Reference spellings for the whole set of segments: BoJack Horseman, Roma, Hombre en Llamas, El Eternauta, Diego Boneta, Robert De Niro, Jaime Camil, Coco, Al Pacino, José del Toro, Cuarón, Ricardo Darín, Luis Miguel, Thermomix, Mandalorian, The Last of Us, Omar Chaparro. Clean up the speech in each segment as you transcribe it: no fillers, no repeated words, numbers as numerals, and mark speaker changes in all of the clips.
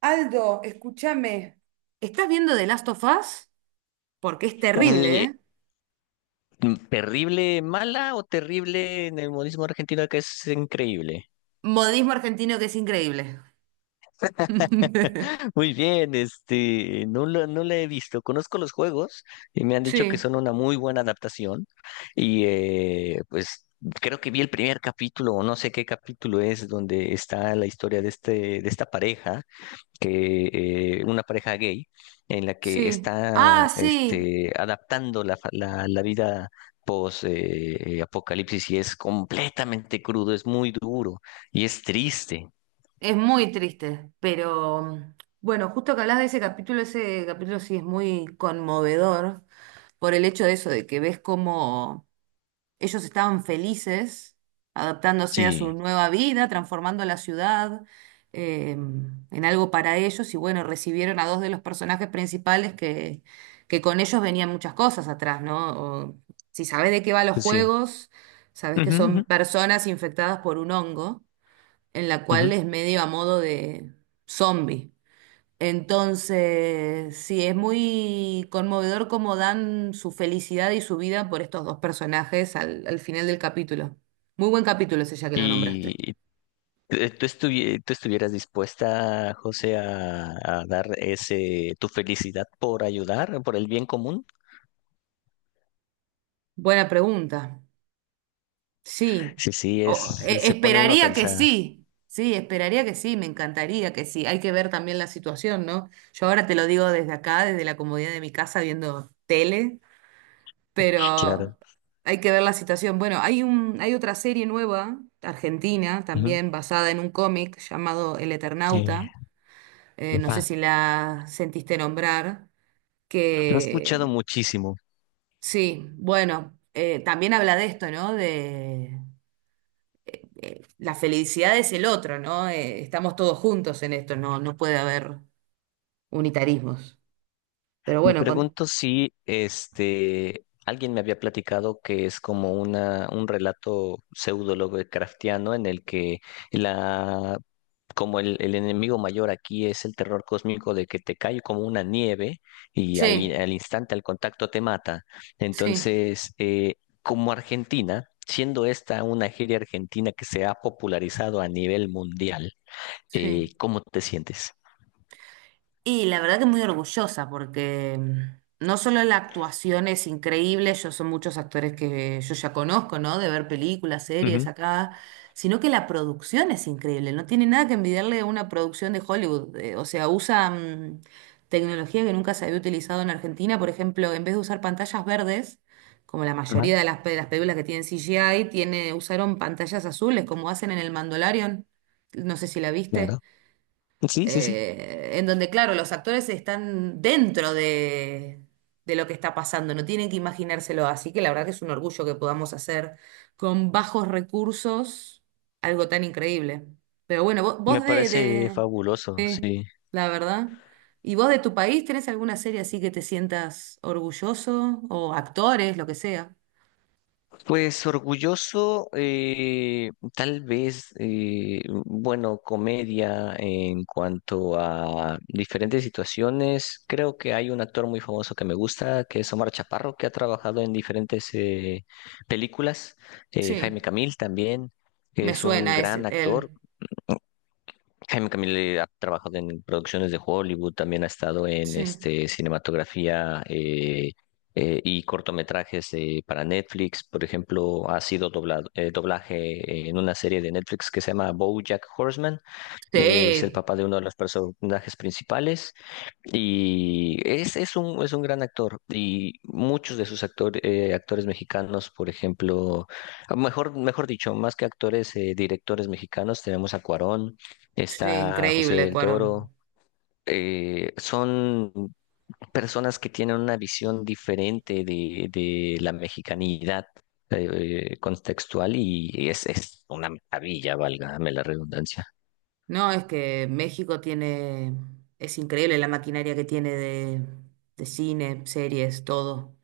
Speaker 1: Aldo, escúchame. ¿Estás viendo The Last of Us? Porque es terrible,
Speaker 2: Eh,
Speaker 1: ¿eh?
Speaker 2: ¿Terrible mala o terrible en el modismo argentino que es increíble?
Speaker 1: Modismo argentino que es increíble.
Speaker 2: Muy bien, no la he visto. Conozco los juegos y me han dicho que
Speaker 1: Sí,
Speaker 2: son una muy buena adaptación. Pues creo que vi el primer capítulo, o no sé qué capítulo es, donde está la historia de de esta pareja, que una pareja gay en la que
Speaker 1: sí.
Speaker 2: está
Speaker 1: Ah, sí.
Speaker 2: adaptando la vida post apocalipsis, y es completamente crudo, es muy duro y es triste.
Speaker 1: Es muy triste, pero bueno, justo que hablas de ese capítulo sí es muy conmovedor por el hecho de eso, de que ves cómo ellos estaban felices adaptándose a su
Speaker 2: Sí,
Speaker 1: nueva vida, transformando la ciudad en algo para ellos. Y bueno, recibieron a dos de los personajes principales que con ellos venían muchas cosas atrás, ¿no? O, si sabes de qué va los
Speaker 2: sí.
Speaker 1: juegos, sabes que
Speaker 2: Ujú, ujú,
Speaker 1: son personas infectadas por un hongo, en la cual
Speaker 2: ujú.
Speaker 1: es medio a modo de zombie. Entonces, sí, es muy conmovedor cómo dan su felicidad y su vida por estos dos personajes al final del capítulo. Muy buen capítulo ese ya que lo
Speaker 2: Y
Speaker 1: nombraste.
Speaker 2: tú, tú estuvieras dispuesta, José, a dar ese tu felicidad por ayudar, por el bien común.
Speaker 1: Buena pregunta. Sí.
Speaker 2: Sí, sí, es, se pone uno a
Speaker 1: Esperaría que
Speaker 2: pensar.
Speaker 1: sí. Sí, esperaría que sí, me encantaría que sí. Hay que ver también la situación, ¿no? Yo ahora te lo digo desde acá, desde la comodidad de mi casa, viendo tele,
Speaker 2: Claro.
Speaker 1: pero hay que ver la situación. Bueno, hay otra serie nueva, argentina,
Speaker 2: Ujú.
Speaker 1: también basada en un cómic llamado El Eternauta.
Speaker 2: Eh,
Speaker 1: No sé si la sentiste nombrar,
Speaker 2: Lo he escuchado
Speaker 1: que
Speaker 2: muchísimo.
Speaker 1: sí, bueno, también habla de esto, ¿no? De la felicidad es el otro, ¿no? Estamos todos juntos en esto, no puede haber unitarismos. Pero
Speaker 2: Me
Speaker 1: bueno, con...
Speaker 2: pregunto si alguien me había platicado que es como una, un relato pseudo Lovecraftiano en el que la como el enemigo mayor aquí es el terror cósmico de que te cae como una nieve y
Speaker 1: sí,
Speaker 2: al instante, al contacto te mata.
Speaker 1: sí,
Speaker 2: Entonces, como Argentina, siendo esta una serie argentina que se ha popularizado a nivel mundial,
Speaker 1: sí.
Speaker 2: ¿cómo te sientes?
Speaker 1: Y la verdad que muy orgullosa porque no solo la actuación es increíble, yo son muchos actores que yo ya conozco, ¿no? De ver películas, series
Speaker 2: Ujú.
Speaker 1: acá, sino que la producción es increíble, no tiene nada que envidiarle a una producción de Hollywood, o sea, usa tecnología que nunca se había utilizado en Argentina, por ejemplo, en vez de usar pantallas verdes, como la
Speaker 2: Ajá.
Speaker 1: mayoría de las películas que tienen CGI, tiene, usaron pantallas azules, como hacen en el Mandalorian, no sé si la viste,
Speaker 2: Claro. Sí, sí, sí.
Speaker 1: en donde, claro, los actores están dentro de lo que está pasando, no tienen que imaginárselo. Así que la verdad que es un orgullo que podamos hacer con bajos recursos algo tan increíble. Pero bueno, vos,
Speaker 2: Me
Speaker 1: vos
Speaker 2: parece fabuloso,
Speaker 1: de-
Speaker 2: sí.
Speaker 1: la verdad. ¿Y vos de tu país tenés alguna serie así que te sientas orgulloso? O actores, lo que sea.
Speaker 2: Pues orgulloso, tal vez, bueno, comedia en cuanto a diferentes situaciones. Creo que hay un actor muy famoso que me gusta, que es Omar Chaparro, que ha trabajado en diferentes películas. Jaime
Speaker 1: Sí,
Speaker 2: Camil también, que
Speaker 1: me
Speaker 2: es un
Speaker 1: suena ese,
Speaker 2: gran actor.
Speaker 1: él.
Speaker 2: Jaime Camille ha trabajado en producciones de Hollywood, también ha estado en
Speaker 1: Sí.
Speaker 2: cinematografía y cortometrajes para Netflix. Por ejemplo, ha sido doblado, doblaje en una serie de Netflix que se llama BoJack Horseman. Es el
Speaker 1: Sí,
Speaker 2: papá de uno de los personajes principales y es un gran actor. Y muchos de sus actores mexicanos, por ejemplo, ah, mejor, mejor dicho, más que actores, directores mexicanos, tenemos a Cuarón,
Speaker 1: sí,
Speaker 2: está José
Speaker 1: increíble,
Speaker 2: del
Speaker 1: Cuarón.
Speaker 2: Toro. Son personas que tienen una visión diferente de la mexicanidad contextual, y es una maravilla, valga la redundancia.
Speaker 1: No, es que México tiene, es increíble la maquinaria que tiene de cine, series, todo.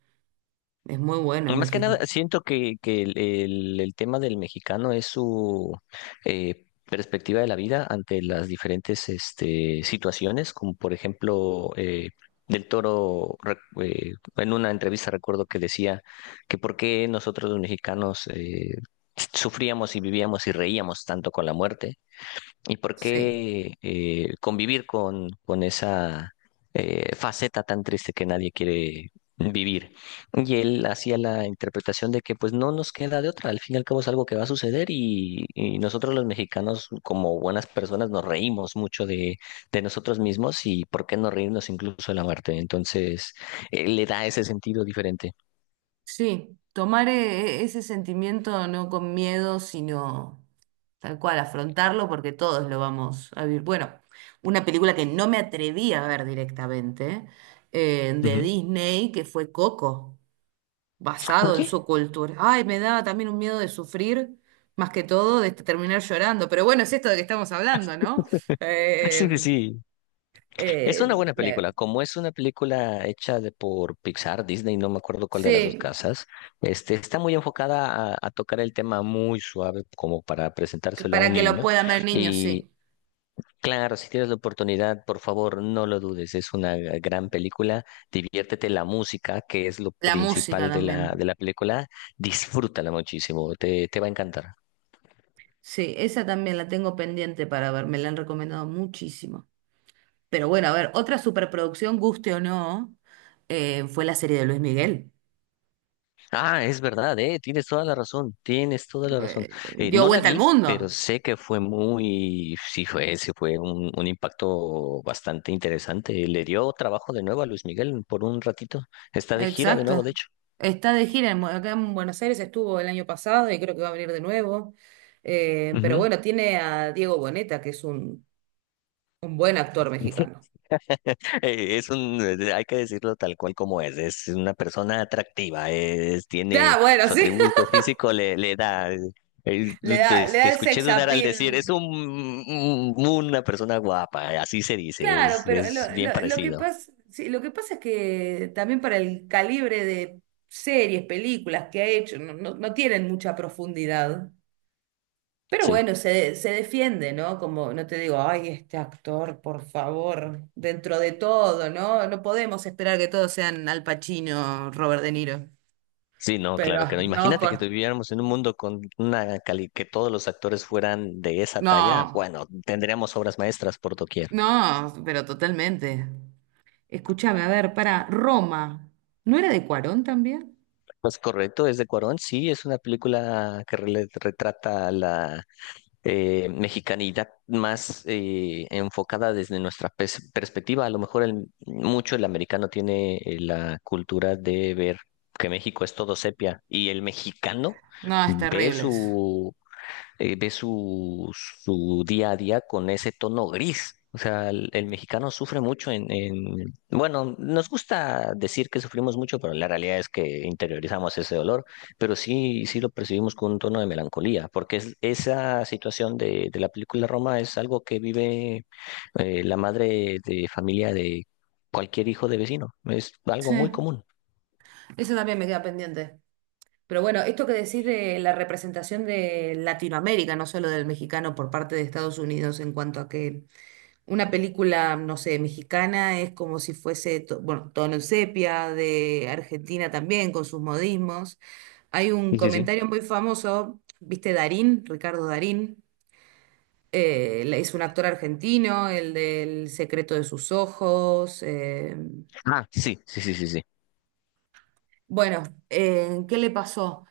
Speaker 1: Es muy bueno
Speaker 2: Más que nada,
Speaker 1: México.
Speaker 2: siento que el tema del mexicano es su perspectiva de la vida ante las diferentes situaciones, como por ejemplo Del Toro, en una entrevista recuerdo que decía que por qué nosotros los mexicanos sufríamos y vivíamos y reíamos tanto con la muerte, y por
Speaker 1: Sí,
Speaker 2: qué convivir con esa faceta tan triste que nadie quiere vivir. Y él hacía la interpretación de que pues no nos queda de otra, al fin y al cabo es algo que va a suceder y nosotros los mexicanos como buenas personas nos reímos mucho de nosotros mismos, y por qué no reírnos incluso de la muerte. Entonces, le da ese sentido diferente.
Speaker 1: sí, tomar ese sentimiento no con miedo, sino tal cual, afrontarlo porque todos lo vamos a vivir. Bueno, una película que no me atreví a ver directamente, de
Speaker 2: Ujú.
Speaker 1: Disney, que fue Coco,
Speaker 2: ¿Por
Speaker 1: basado en
Speaker 2: qué?
Speaker 1: su cultura. Ay, me da también un miedo de sufrir, más que todo de este, terminar llorando. Pero bueno, es esto de que estamos hablando, ¿no?
Speaker 2: Sí, sí,
Speaker 1: Eh,
Speaker 2: sí. Es una
Speaker 1: eh,
Speaker 2: buena
Speaker 1: me-
Speaker 2: película. Como es una película hecha de, por Pixar, Disney, no me acuerdo cuál de las dos
Speaker 1: sí,
Speaker 2: casas, está muy enfocada a tocar el tema muy suave como para
Speaker 1: que
Speaker 2: presentárselo a
Speaker 1: para
Speaker 2: un
Speaker 1: que lo
Speaker 2: niño.
Speaker 1: puedan ver niños,
Speaker 2: Y
Speaker 1: sí.
Speaker 2: claro, si tienes la oportunidad, por favor, no lo dudes. Es una gran película. Diviértete la música, que es lo
Speaker 1: La música
Speaker 2: principal de
Speaker 1: también.
Speaker 2: la película. Disfrútala muchísimo. Te va a encantar.
Speaker 1: Sí, esa también la tengo pendiente para ver, me la han recomendado muchísimo. Pero bueno, a ver, otra superproducción, guste o no, fue la serie de Luis Miguel.
Speaker 2: Ah, es verdad, tienes toda la razón, tienes toda la razón.
Speaker 1: Dio
Speaker 2: No la
Speaker 1: vuelta al
Speaker 2: vi, pero
Speaker 1: mundo.
Speaker 2: sé que fue muy, sí fue un impacto bastante interesante. Le dio trabajo de nuevo a Luis Miguel por un ratito. Está de gira de nuevo, de
Speaker 1: Exacto.
Speaker 2: hecho.
Speaker 1: Está de gira en acá en Buenos Aires, estuvo el año pasado y creo que va a venir de nuevo. Pero bueno, tiene a Diego Boneta, que es un buen actor
Speaker 2: Ujú.
Speaker 1: mexicano.
Speaker 2: Es un, hay que decirlo tal cual como es una persona atractiva, es, tiene
Speaker 1: Claro, bueno,
Speaker 2: su
Speaker 1: sí.
Speaker 2: atributo físico, le da, eh, te,
Speaker 1: Le da
Speaker 2: te
Speaker 1: el
Speaker 2: escuché
Speaker 1: sex
Speaker 2: dudar al decir,
Speaker 1: appeal.
Speaker 2: es un, una persona guapa, así se dice,
Speaker 1: Claro, pero
Speaker 2: es bien
Speaker 1: lo que
Speaker 2: parecido.
Speaker 1: pasa, sí, lo que pasa es que también para el calibre de series, películas que ha hecho, no tienen mucha profundidad. Pero
Speaker 2: Sí,
Speaker 1: bueno, se defiende, ¿no? Como no te digo, ay, este actor, por favor, dentro de todo, ¿no? No podemos esperar que todos sean Al Pacino, Robert De Niro.
Speaker 2: sí, no,
Speaker 1: Pero
Speaker 2: claro que no.
Speaker 1: no,
Speaker 2: Imagínate que
Speaker 1: por...
Speaker 2: viviéramos en un mundo con una cali, que todos los actores fueran de esa talla,
Speaker 1: No,
Speaker 2: bueno, tendríamos obras maestras por doquier.
Speaker 1: no, pero totalmente. Escúchame, a ver, para Roma, ¿no era de Cuarón también?
Speaker 2: Pues correcto, es de Cuarón, sí, es una película que retrata la mexicanidad más enfocada desde nuestra perspectiva. A lo mejor mucho el americano tiene la cultura de ver que México es todo sepia, y el mexicano
Speaker 1: No, es
Speaker 2: ve
Speaker 1: terrible eso.
Speaker 2: su ve su, su día a día con ese tono gris. O sea, el mexicano sufre mucho en, bueno, nos gusta decir que sufrimos mucho, pero la realidad es que interiorizamos ese dolor, pero sí, sí lo percibimos con un tono de melancolía, porque es, esa situación de la película Roma es algo que vive la madre de familia de cualquier hijo de vecino. Es algo
Speaker 1: Sí,
Speaker 2: muy común.
Speaker 1: eso también me queda pendiente. Pero bueno, esto que decís de la representación de Latinoamérica, no solo del mexicano por parte de Estados Unidos en cuanto a que una película, no sé, mexicana es como si fuese, bueno, tono en sepia, de Argentina también, con sus modismos. Hay un
Speaker 2: Sí, sí, sí.
Speaker 1: comentario muy famoso, ¿viste Darín? Ricardo Darín. Es un actor argentino, el del secreto de sus ojos.
Speaker 2: Ah, sí, sí, sí, sí, sí.
Speaker 1: Bueno, ¿qué le pasó?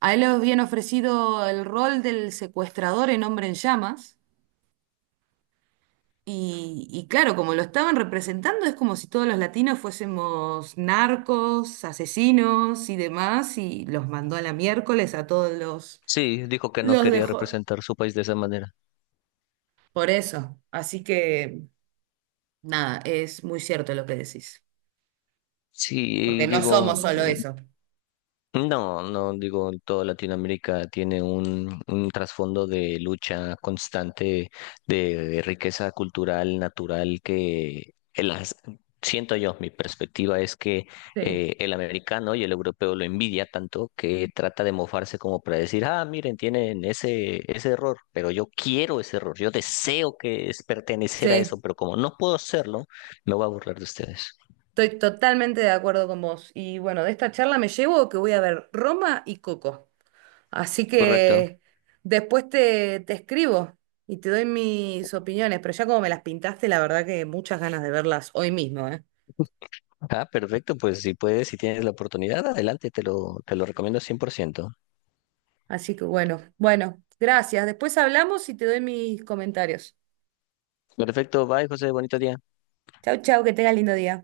Speaker 1: A él le habían ofrecido el rol del secuestrador en Hombre en Llamas. Y claro, como lo estaban representando, es como si todos los latinos fuésemos narcos, asesinos y demás, y los mandó a la miércoles a todos los...
Speaker 2: Sí, dijo que no
Speaker 1: Los
Speaker 2: quería
Speaker 1: dejó.
Speaker 2: representar su país de esa manera.
Speaker 1: Por eso. Así que nada, es muy cierto lo que decís. Porque
Speaker 2: Sí,
Speaker 1: no
Speaker 2: digo,
Speaker 1: somos solo
Speaker 2: mm,
Speaker 1: eso.
Speaker 2: no, no, digo, toda Latinoamérica tiene un trasfondo de lucha constante de, riqueza cultural, natural, que siento yo, mi perspectiva es que
Speaker 1: Sí,
Speaker 2: el americano y el europeo lo envidia tanto que trata de mofarse como para decir, ah, miren, tienen ese, ese error, pero yo quiero ese error, yo deseo que es pertenecer a
Speaker 1: sí,
Speaker 2: eso, pero como no puedo hacerlo, me voy a burlar de ustedes.
Speaker 1: estoy totalmente de acuerdo con vos. Y bueno, de esta charla me llevo que voy a ver Roma y Coco. Así
Speaker 2: Correcto.
Speaker 1: que después te escribo y te doy mis opiniones, pero ya como me las pintaste, la verdad que muchas ganas de verlas hoy mismo, ¿eh?
Speaker 2: Ah, perfecto, pues si puedes, si tienes la oportunidad, adelante, te lo recomiendo 100%.
Speaker 1: Así que bueno, bueno, gracias. Después hablamos y te doy mis comentarios.
Speaker 2: Perfecto, bye, José, bonito día.
Speaker 1: Chau, chau, que tengas lindo día.